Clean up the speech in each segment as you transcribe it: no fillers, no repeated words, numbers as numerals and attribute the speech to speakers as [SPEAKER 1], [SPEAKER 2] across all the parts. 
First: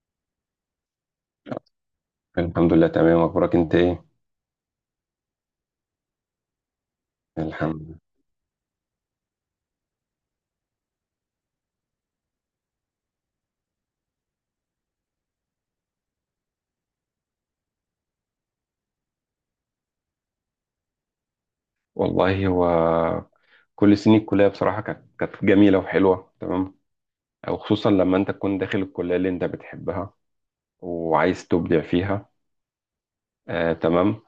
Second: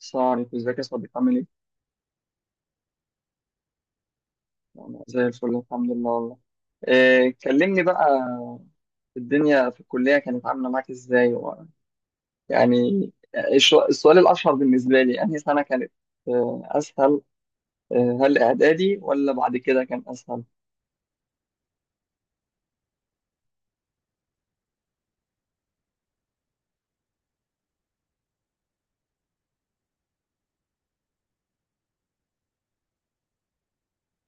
[SPEAKER 1] السلام عليكم، ازيك يا صديقي عامل ايه؟
[SPEAKER 2] الحمد لله، تمام. اخبارك انت ايه؟
[SPEAKER 1] انا زي الفل، الحمد لله والله. إيه،
[SPEAKER 2] الحمد
[SPEAKER 1] كلمني
[SPEAKER 2] لله.
[SPEAKER 1] بقى. الدنيا في الكلية كانت عاملة معاك ازاي؟ يعني السؤال الأشهر بالنسبة لي أنهي سنة كانت أسهل؟ هل إعدادي ولا بعد كده كان أسهل؟
[SPEAKER 2] والله هو كل سنين الكليه بصراحه كانت جميله وحلوه تمام، او خصوصا لما انت تكون داخل الكليه اللي انت بتحبها وعايز تبدع فيها. آه، تمام.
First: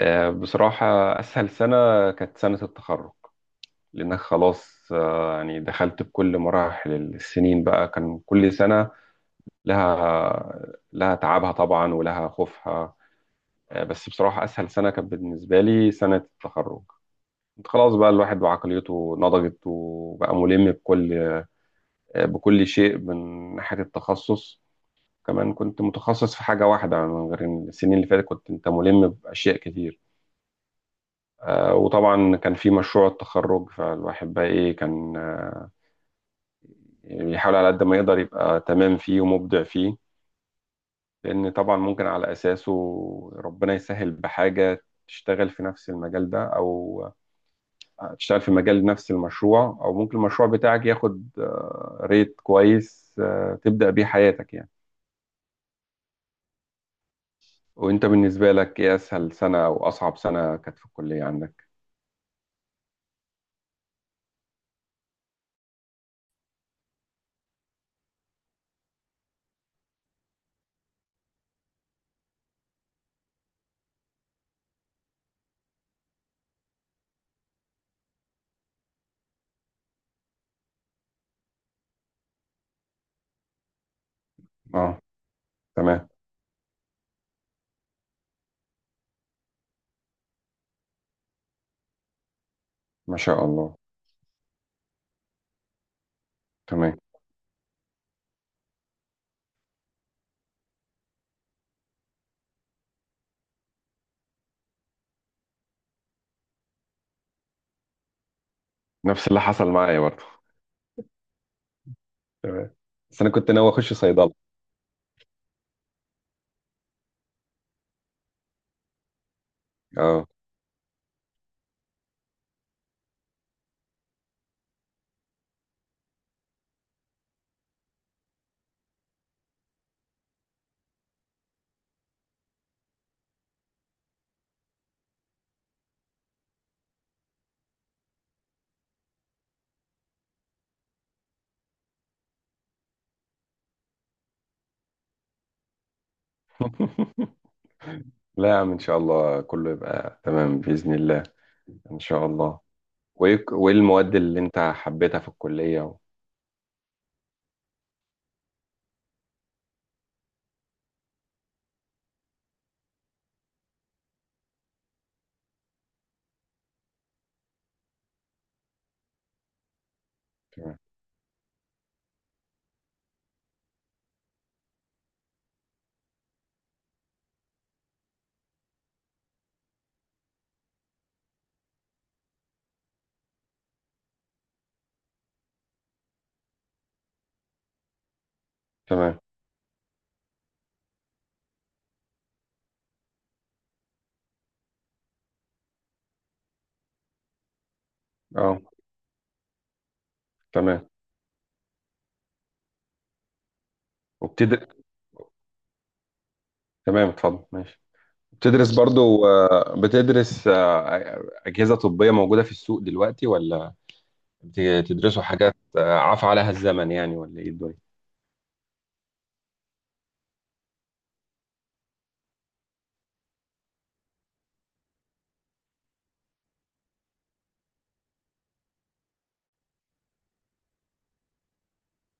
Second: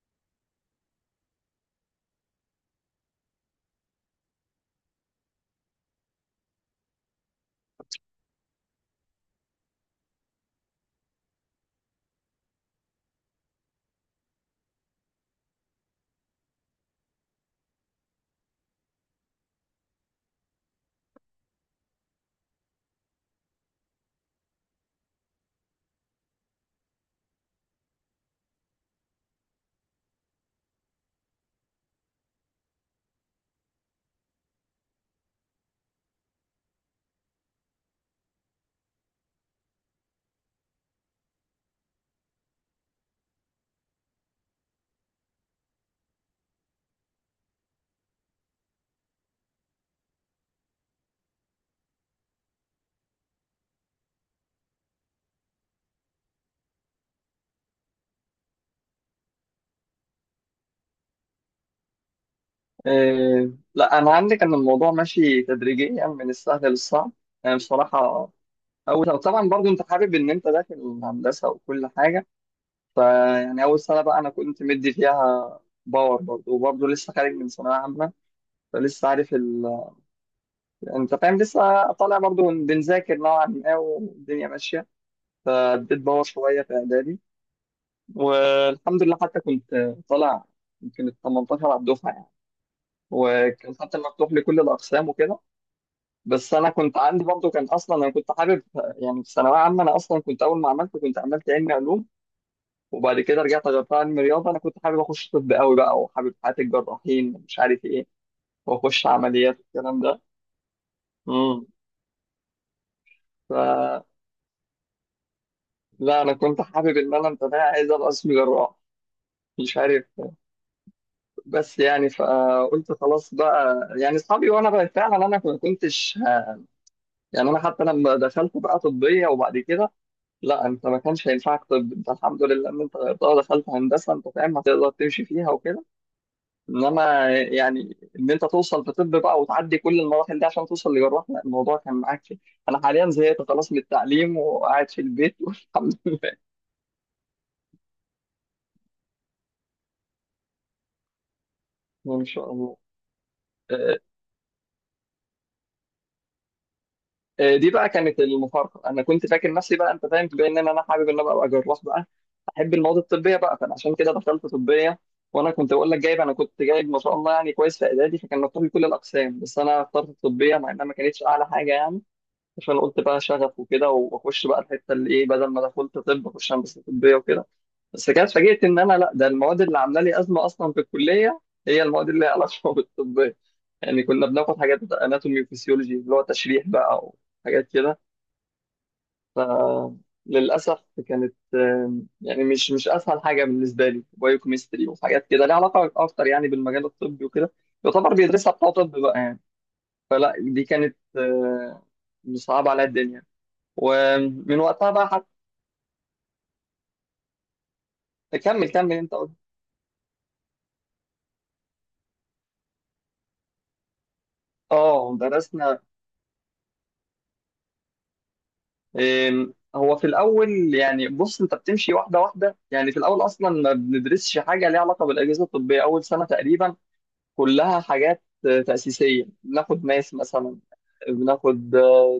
[SPEAKER 2] آه، بصراحه اسهل سنه كانت سنه التخرج، لانك خلاص يعني دخلت بكل مراحل السنين، بقى كان كل سنه لها تعبها طبعا ولها خوفها. آه، بس بصراحه اسهل سنه كانت بالنسبه لي سنه التخرج. خلاص بقى الواحد وعقليته نضجت، وبقى ملم بكل شيء من ناحية التخصص. كمان كنت متخصص في حاجة واحدة، من غير إن السنين اللي فاتت كنت انت ملم بأشياء كتير. وطبعا كان في مشروع التخرج، فالواحد بقى ايه كان بيحاول على قد ما يقدر يبقى تمام فيه ومبدع فيه، لأن طبعا ممكن على أساسه ربنا يسهل بحاجة تشتغل في نفس المجال ده، أو هتشتغل في مجال نفس المشروع، او ممكن المشروع بتاعك ياخد ريت كويس تبدأ بيه حياتك يعني. وانت بالنسبة لك ايه اسهل سنة او اصعب سنة كانت في الكلية عندك؟
[SPEAKER 1] لا، أنا عندي كان الموضوع ماشي تدريجيا من السهل للصعب. يعني بصراحة أول طبعا برضو أنت حابب إن أنت داخل الهندسة وكل حاجة. فيعني أول سنة بقى أنا كنت مدي فيها باور برضه وبرضه لسه خارج من ثانوية عامة، فلسه عارف أنت فاهم، لسه طالع برضه بنذاكر نوعا ما والدنيا ماشية.
[SPEAKER 2] اه،
[SPEAKER 1] فاديت
[SPEAKER 2] تمام.
[SPEAKER 1] باور شوية في إعدادي والحمد لله حتى كنت طالع يمكن ال 18 على الدفعة يعني.
[SPEAKER 2] ما شاء الله.
[SPEAKER 1] وكان حتى مفتوح لكل الأقسام وكده. بس أنا
[SPEAKER 2] تمام.
[SPEAKER 1] كنت عندي برضه، كان أصلا أنا كنت حابب يعني في ثانوية عامة، أنا أصلا كنت أول ما عملت كنت عملت علمي علوم. وبعد كده رجعت غيرتها علم رياضه. انا كنت حابب اخش طب قوي بقى، وحابب حياه الجراحين، مش عارف ايه، واخش
[SPEAKER 2] نفس اللي
[SPEAKER 1] عمليات
[SPEAKER 2] حصل معايا
[SPEAKER 1] والكلام ده.
[SPEAKER 2] برضه.
[SPEAKER 1] امم
[SPEAKER 2] تمام. بس انا كنت
[SPEAKER 1] ف
[SPEAKER 2] ناوي اخش صيدلة.
[SPEAKER 1] لا، انا كنت حابب ان انا انت عايز ابقى اسمي جراح، مش عارف.
[SPEAKER 2] اه.
[SPEAKER 1] بس يعني فقلت خلاص بقى، يعني اصحابي وانا بقى فعلا انا ما كنتش يعني انا حتى لما دخلت بقى طبيه وبعد كده. لا، انت ما كانش هينفعك طب، انت الحمد لله ان انت غيرتها ودخلت هندسه، انت فاهم هتقدر تمشي فيها وكده. انما يعني ان انت توصل في طب بقى وتعدي كل المراحل دي عشان توصل لجراح، لا الموضوع كان معاك فيه. انا حاليا زهقت خلاص من التعليم وقاعد في البيت والحمد لله.
[SPEAKER 2] لا يا عم، ان شاء الله كله يبقى تمام بإذن الله. ان
[SPEAKER 1] ان
[SPEAKER 2] شاء
[SPEAKER 1] شاء
[SPEAKER 2] الله.
[SPEAKER 1] الله.
[SPEAKER 2] وإيه
[SPEAKER 1] آه،
[SPEAKER 2] المواد اللي انت حبيتها في الكلية و...
[SPEAKER 1] دي بقى كانت المفارقه. انا كنت فاكر نفسي بقى، انت فاهم، بما ان انا حابب ان أنا ابقى جراح بقى، احب المواد الطبيه بقى، فانا عشان كده دخلت طبيه. وانا كنت بقول لك جايب، انا كنت جايب ما شاء الله يعني كويس في اعدادي، فكان مطلوب لي كل الاقسام بس انا اخترت الطبيه مع
[SPEAKER 2] تمام.
[SPEAKER 1] انها ما كانتش اعلى حاجه يعني. عشان قلت بقى شغف وكده، واخش بقى الحته اللي ايه، بدل ما دخلت طب اخش هندسه طبيه وكده. بس كده اتفاجئت ان انا، لا ده المواد اللي عامله لي ازمه اصلا في الكليه هي المواد اللي ليها علاقه بالطبيه. يعني كنا بناخد حاجات اناتومي وفسيولوجي اللي هو تشريح بقى، وحاجات كده.
[SPEAKER 2] تمام.
[SPEAKER 1] للاسف كانت يعني مش اسهل حاجه بالنسبه لي، بايوكيمستري وحاجات كده ليها علاقه اكتر يعني بالمجال الطبي وكده، يعتبر بيدرسها
[SPEAKER 2] اه.
[SPEAKER 1] بتوع طب بقى يعني. فلا دي
[SPEAKER 2] تمام.
[SPEAKER 1] كانت صعبه على الدنيا. ومن
[SPEAKER 2] وبتدرس.
[SPEAKER 1] وقتها بقى.
[SPEAKER 2] تمام، اتفضل ماشي.
[SPEAKER 1] كمل كمل انت قلت.
[SPEAKER 2] بتدرس أجهزة طبية موجودة في السوق دلوقتي، ولا
[SPEAKER 1] اه
[SPEAKER 2] بتدرسوا حاجات
[SPEAKER 1] درسنا.
[SPEAKER 2] عفى عليها الزمن يعني، ولا إيه الدنيا؟
[SPEAKER 1] هو في الاول يعني، بص انت بتمشي واحده واحده. يعني في الاول اصلا ما بندرسش حاجه ليها علاقه بالاجهزه الطبيه اول سنه تقريبا. كلها حاجات تاسيسيه، بناخد ماس مثلا، بناخد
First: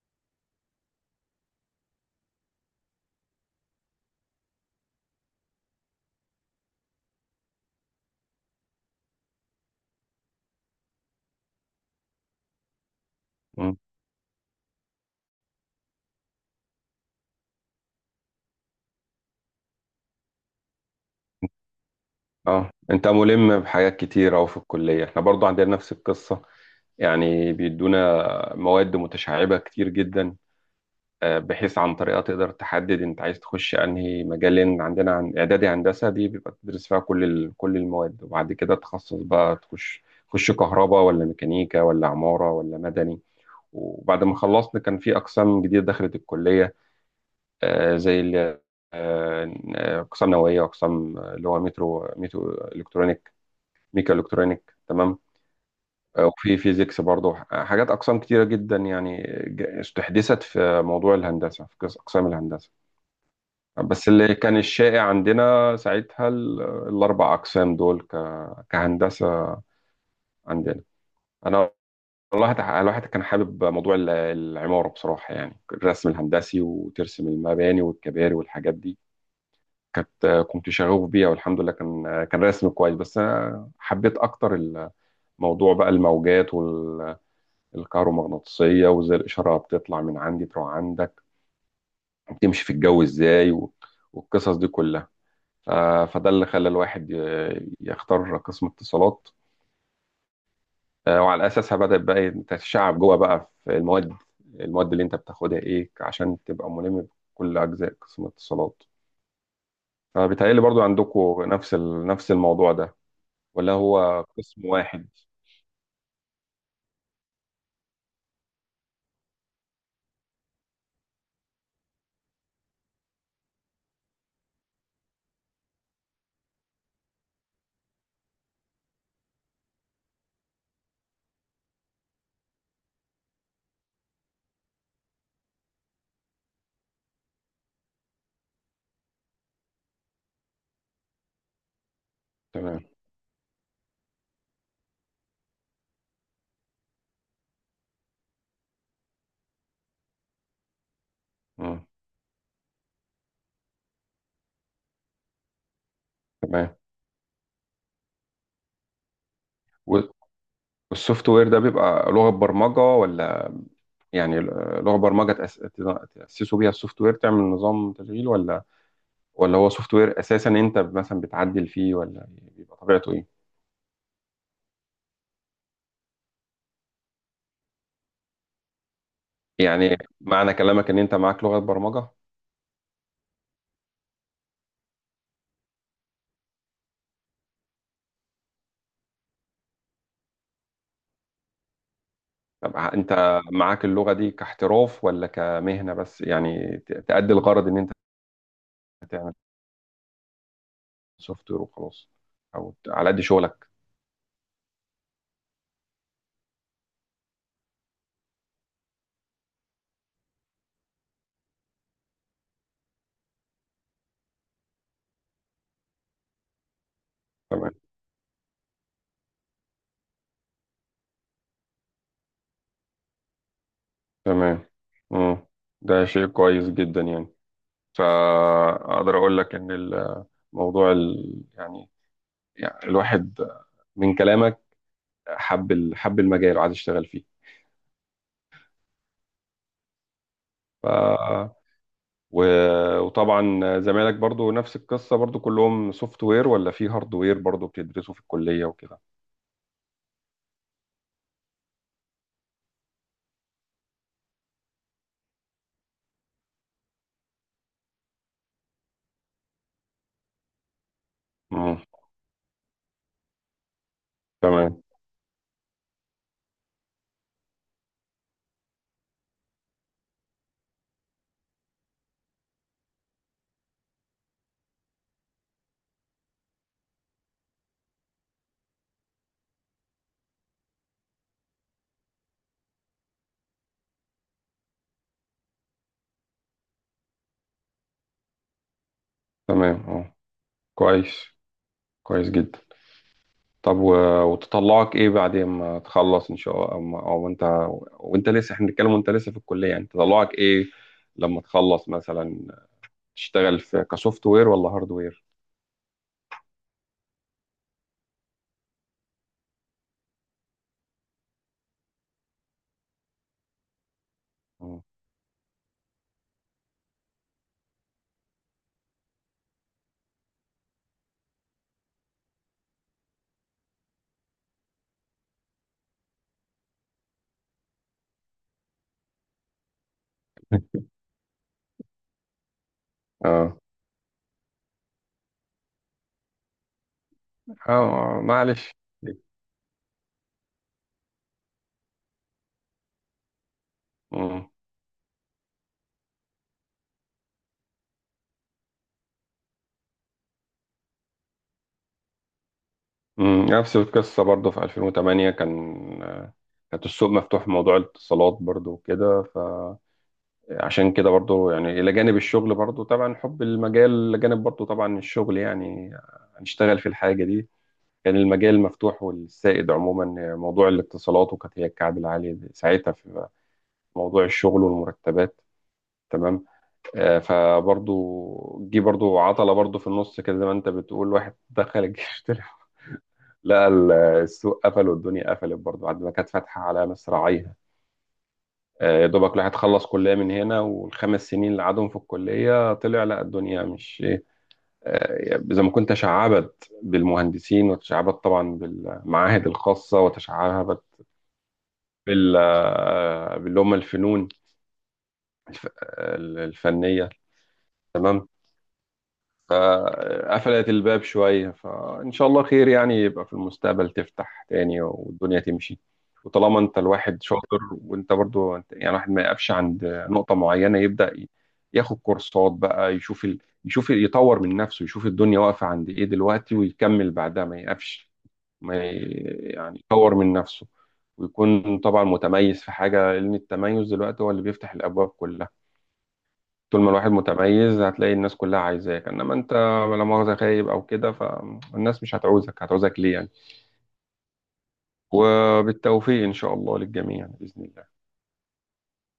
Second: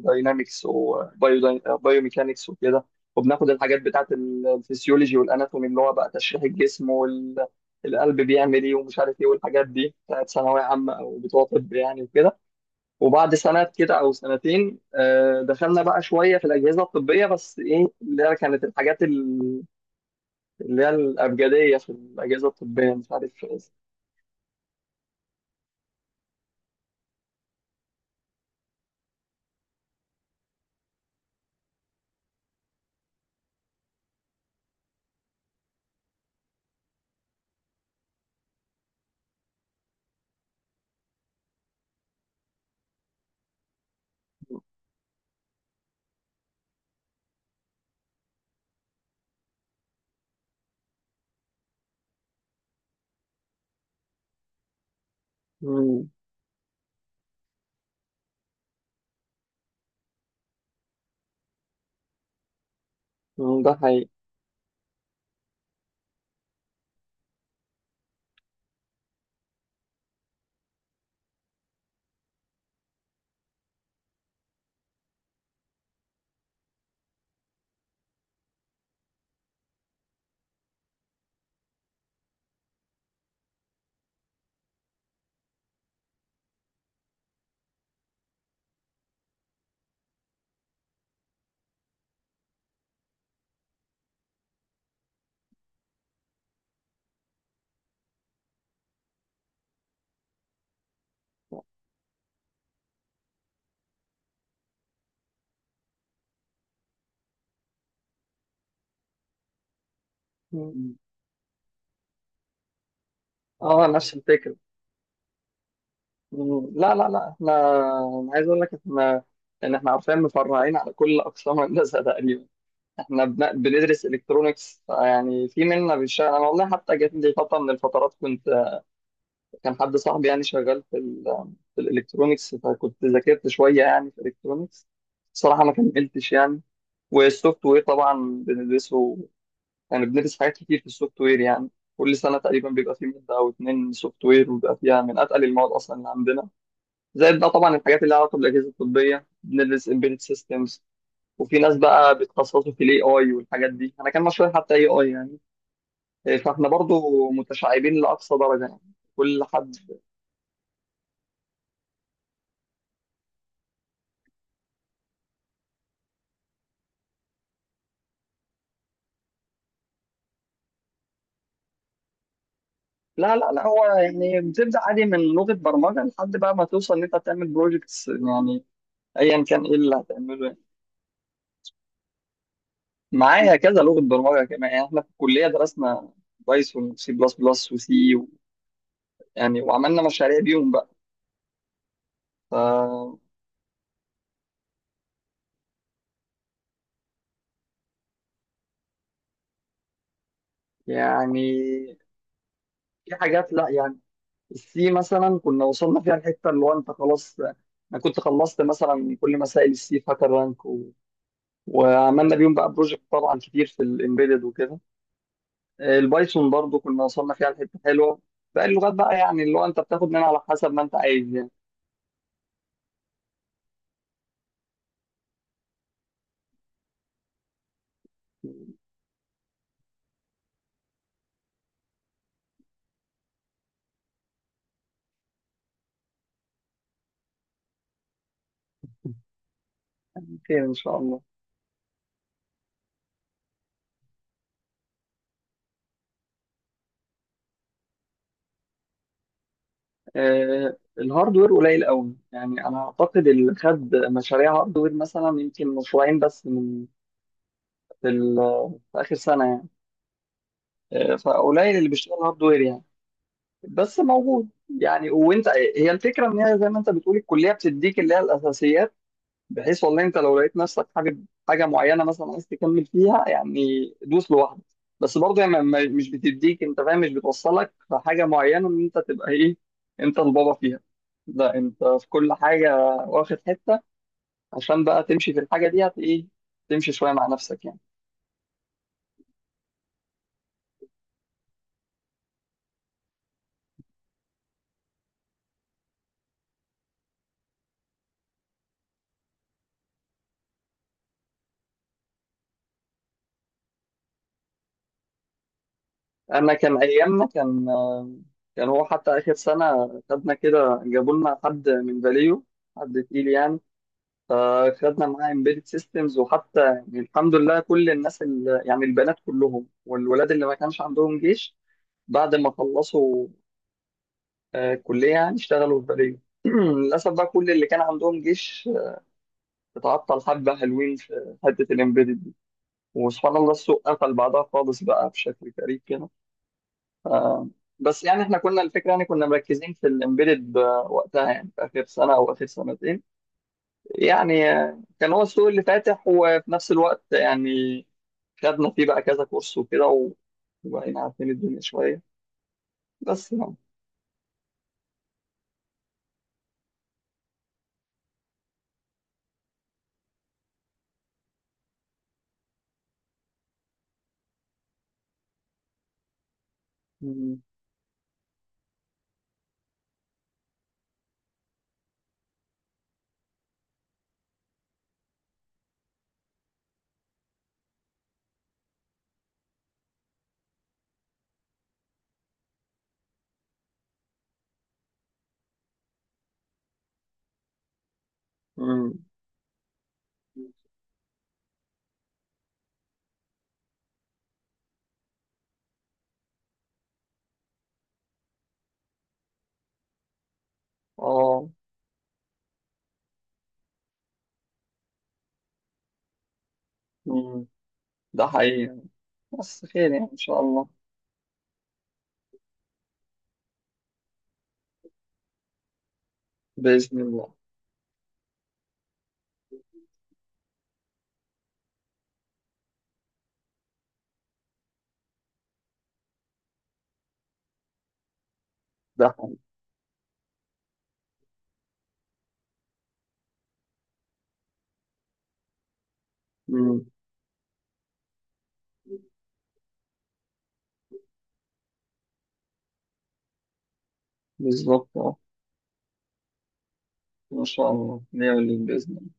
[SPEAKER 1] داينامكس وبايوميكانكس وكده. وبناخد الحاجات بتاعت الفسيولوجي والاناتومي اللي هو بقى تشريح الجسم والقلب بيعمل ايه ومش عارف ايه، والحاجات دي بتاعت ثانويه عامه او بتوع طب يعني وكده. وبعد سنة
[SPEAKER 2] مم.
[SPEAKER 1] كده أو سنتين دخلنا بقى شوية في الأجهزة الطبية، بس إيه اللي هي كانت الحاجات اللي هي الأبجدية في الأجهزة
[SPEAKER 2] اه،
[SPEAKER 1] الطبية،
[SPEAKER 2] انت
[SPEAKER 1] مش عارف إيه.
[SPEAKER 2] ملم بحاجات كتير. اهو في الكلية احنا برضو عندنا نفس القصة، يعني بيدونا مواد متشعبة كتير جدا، بحيث عن طريقها تقدر تحدد انت عايز تخش انهي مجال. لان عندنا، عن اعدادي هندسة، دي بيبقى تدرس فيها كل المواد، وبعد كده تخصص بقى تخش كهرباء ولا ميكانيكا ولا عمارة ولا مدني. وبعد ما خلصنا كان في أقسام جديدة دخلت الكلية، آه، زي ال- آه، أقسام نووية، وأقسام اللي هو مترو ميتو إلكترونيك ميكا إلكترونيك، تمام.
[SPEAKER 1] مم.
[SPEAKER 2] وفي فيزيكس برضه حاجات، أقسام كتيرة جدا يعني استحدثت في موضوع الهندسة، في أقسام الهندسة.
[SPEAKER 1] مم. ده
[SPEAKER 2] بس
[SPEAKER 1] حقيقي.
[SPEAKER 2] اللي كان الشائع عندنا ساعتها الأربع أقسام دول كهندسة عندنا. أنا والله الواحد كان حابب موضوع العمارة، بصراحة يعني الرسم الهندسي، وترسم المباني والكباري والحاجات دي. كنت شغوف بيها، والحمد لله كان رسم كويس. بس أنا حبيت أكتر الموضوع بقى الموجات والكهرومغناطيسية، وإزاي الإشارة بتطلع من عندي تروح عندك، وبتمشي في الجو إزاي، و- والقصص دي كلها. ف- فده اللي خلى الواحد يختار قسم اتصالات. وعلى اساسها بدات بقى تتشعب جوه بقى في المواد اللي انت بتاخدها ايه عشان تبقى ملم بكل اجزاء قسم اتصالات. فبيتهيألي برضو
[SPEAKER 1] مم.
[SPEAKER 2] عندكم نفس الموضوع ده، ولا
[SPEAKER 1] أه، نفس
[SPEAKER 2] هو
[SPEAKER 1] الفكرة.
[SPEAKER 2] قسم واحد؟
[SPEAKER 1] مم. لا لا لا، إحنا، أنا عايز أقول لك إحنا، إن إحنا عارفين مفرعين على كل أقسام الهندسة تقريبا. إحنا بندرس إلكترونيكس، يعني في منا بيشتغل. أنا والله حتى جات لي فترة من الفترات كنت، كان حد صاحبي يعني شغال في ال في الالكترونيكس، فكنت ذاكرت شويه يعني في الالكترونيكس، صراحه ما كملتش يعني. والسوفت وير طبعا بندرسه، يعني بندرس حاجات كتير في السوفت وير يعني. كل سنه تقريبا
[SPEAKER 2] تمام.
[SPEAKER 1] بيبقى فيه ماده او اتنين سوفت وير، وبيبقى فيها من اتقل المواد اصلا اللي عندنا. زائد بقى طبعا الحاجات اللي لها علاقه بالاجهزه الطبيه، بندرس امبيدد سيستمز. وفي ناس
[SPEAKER 2] مم.
[SPEAKER 1] بقى بيتخصصوا في الاي اي والحاجات دي، انا كان مشروعي حتى اي اي يعني. إيه، فاحنا
[SPEAKER 2] تمام.
[SPEAKER 1] برضو متشعبين لاقصى درجه يعني، كل حد.
[SPEAKER 2] وال- والسوفت وير ده بيبقى لغة برمجة ولا يعني، لغة برمجة تأسسوا بيها السوفت وير تعمل نظام تشغيل، ولا ولا هو سوفت وير أساسا أنت مثلا بتعدل فيه، ولا بيبقى طبيعته إيه؟
[SPEAKER 1] لا لا لا، هو يعني بتبدأ عادي من لغة برمجة لحد بقى ما توصل إن أنت تعمل بروجكتس يعني، أيا كان إيه اللي
[SPEAKER 2] يعني
[SPEAKER 1] هتعمله
[SPEAKER 2] معنى
[SPEAKER 1] يعني.
[SPEAKER 2] كلامك إن أنت معاك لغة برمجة.
[SPEAKER 1] معايا كذا لغة برمجة، كمان يعني إحنا في الكلية درسنا بايثون وسي بلس بلس وسي يعني، وعملنا مشاريع بيهم بقى.
[SPEAKER 2] طب
[SPEAKER 1] ف
[SPEAKER 2] انت معاك اللغة دي كاحتراف، ولا كمهنة بس يعني تأدي الغرض ان انت تعمل سوفت
[SPEAKER 1] يعني
[SPEAKER 2] وير وخلاص، او على
[SPEAKER 1] في
[SPEAKER 2] قد
[SPEAKER 1] حاجات،
[SPEAKER 2] شغلك؟
[SPEAKER 1] لا يعني، السي مثلا كنا وصلنا فيها الحتة اللي هو أنت خلاص، أنا كنت خلصت مثلا كل مسائل السي فاكر رانك وعملنا بيهم بقى بروجكت طبعا كتير في الإمبيدد وكده. البايثون برضو كنا وصلنا فيها
[SPEAKER 2] تمام.
[SPEAKER 1] لحته حلوه. باقي اللغات بقى يعني، اللي هو انت بتاخد منها على حسب ما انت عايز يعني.
[SPEAKER 2] تمام. مم. ده شيء كويس جدا يعني. فاقدر اقول لك ان الموضوع ال... يعني... يعني الواحد من كلامك حب حب المجال وعايز يشتغل فيه.
[SPEAKER 1] خير ان شاء الله.
[SPEAKER 2] ف... و... وطبعا زمايلك برضو نفس القصة، برضو كلهم سوفت وير، ولا في هارد وير برضو بتدرسوا في الكلية وكده؟
[SPEAKER 1] الهاردوير قليل قوي يعني، انا اعتقد اللي خد مشاريع هاردوير مثلا يمكن مشروعين بس من في, ال- في اخر سنه يعني. فقليل
[SPEAKER 2] مم.
[SPEAKER 1] اللي بيشتغل هاردوير يعني، بس موجود.
[SPEAKER 2] تمام.
[SPEAKER 1] يعني وانت، هي الفكره ان هي زي ما انت بتقول الكليه بتديك اللي هي الاساسيات، بحيث والله انت لو لقيت نفسك حابب حاجه معينه مثلا عايز تكمل فيها يعني، دوس لوحدك. بس برضه يعني مش بتديك، انت فاهم مش بتوصلك لحاجه معينه ان انت تبقى ايه، انت البابا فيها. لا، انت في كل حاجه واخد حته، عشان بقى تمشي في الحاجه دي هت ايه، تمشي شويه مع نفسك يعني.
[SPEAKER 2] تمام. اه. كويس، كويس جدا. طب و... وتطلعك ايه بعدين ما تخلص ان شاء الله، او، ما... أو انت، وانت لسه، احنا بنتكلم وانت لسه في الكليه، يعني تطلعك ايه لما تخلص مثلا؟ تشتغل في كسوفت وير ولا هارد وير؟
[SPEAKER 1] انا كان ايامنا كان هو حتى اخر سنه خدنا كده، جابوا لنا حد من فاليو، حد تقيل يعني.
[SPEAKER 2] اه.
[SPEAKER 1] فخدنا معاه embedded systems، وحتى يعني الحمد لله كل الناس اللي يعني البنات كلهم والولاد اللي ما كانش عندهم جيش، بعد ما خلصوا كلية يعني اشتغلوا في بلدية للأسف بقى كل اللي كان عندهم جيش اتعطل، حبة حلوين في حتة الامبيدد دي. وسبحان الله
[SPEAKER 2] اه.
[SPEAKER 1] السوق قفل بعدها خالص بقى بشكل غريب كده. آه. بس يعني احنا كنا
[SPEAKER 2] معلش.
[SPEAKER 1] الفكرة، يعني كنا مركزين في الامبيدد وقتها يعني في آخر سنة أو آخر سنتين،
[SPEAKER 2] مم.
[SPEAKER 1] يعني كان هو السوق اللي فاتح، وفي نفس الوقت يعني خدنا فيه بقى كذا كورس وكده وبقينا عارفين الدنيا شوية، بس
[SPEAKER 2] مم.
[SPEAKER 1] يعني.
[SPEAKER 2] نفس القصه برضه في 2008 كانت السوق مفتوح في موضوع الاتصالات برضه وكده. عشان كده برضو يعني، إلى جانب الشغل، برضو طبعا حب المجال، إلى جانب برضو طبعا الشغل يعني هنشتغل في الحاجة
[SPEAKER 1] مم.
[SPEAKER 2] دي. كان المجال مفتوح، والسائد عموما موضوع الاتصالات، وكانت هي الكعب العالي ساعتها في موضوع الشغل والمرتبات. تمام. فبرضو جه برضو عطلة برضو في النص كده، زي ما انت بتقول، واحد دخل الجيش طلع لقى السوق قفل والدنيا قفلت برضو، بعد ما كانت فاتحة على مصراعيها.
[SPEAKER 1] مم.
[SPEAKER 2] يا دوبك الواحد خلص كلية من هنا، والخمس سنين اللي قعدهم في الكلية طلع لا الدنيا مش إيه. زي ما كنت تشعبت بالمهندسين، وتشعبت طبعا بالمعاهد الخاصة، وتشعبت
[SPEAKER 1] اه.
[SPEAKER 2] باللي هم الفنون، الفنية.
[SPEAKER 1] مم.
[SPEAKER 2] تمام.
[SPEAKER 1] ده حقيقي يعني. بس خير يعني إن شاء
[SPEAKER 2] فقفلت
[SPEAKER 1] الله.
[SPEAKER 2] الباب شوية، فإن شاء الله خير، يعني يبقى في المستقبل تفتح تاني والدنيا تمشي. وطالما أنت
[SPEAKER 1] بإذن
[SPEAKER 2] الواحد
[SPEAKER 1] الله.
[SPEAKER 2] شاطر، وأنت برضو أنت- يعني الواحد ما يقفش عند نقطة معينة، يبدأ ياخد كورسات بقى، يشوف ال... يشوف يطور من نفسه، يشوف الدنيا واقفة عند إيه دلوقتي، ويكمل بعدها ما يقفش، ما ي...
[SPEAKER 1] ده حقيقي.
[SPEAKER 2] يعني يطور من نفسه، ويكون طبعا متميز في حاجة، لأن التميز دلوقتي هو اللي بيفتح الأبواب كلها. طول
[SPEAKER 1] مم.
[SPEAKER 2] ما الواحد متميز هتلاقي الناس كلها عايزاك، انما انت لا مؤاخذة خايب او كده، فالناس مش هتعوزك، هتعوزك ليه يعني؟
[SPEAKER 1] بالظبط اه.
[SPEAKER 2] وبالتوفيق ان شاء الله للجميع
[SPEAKER 1] إن
[SPEAKER 2] بإذن
[SPEAKER 1] شاء
[SPEAKER 2] الله.
[SPEAKER 1] الله نعمل اللي بإذن الله.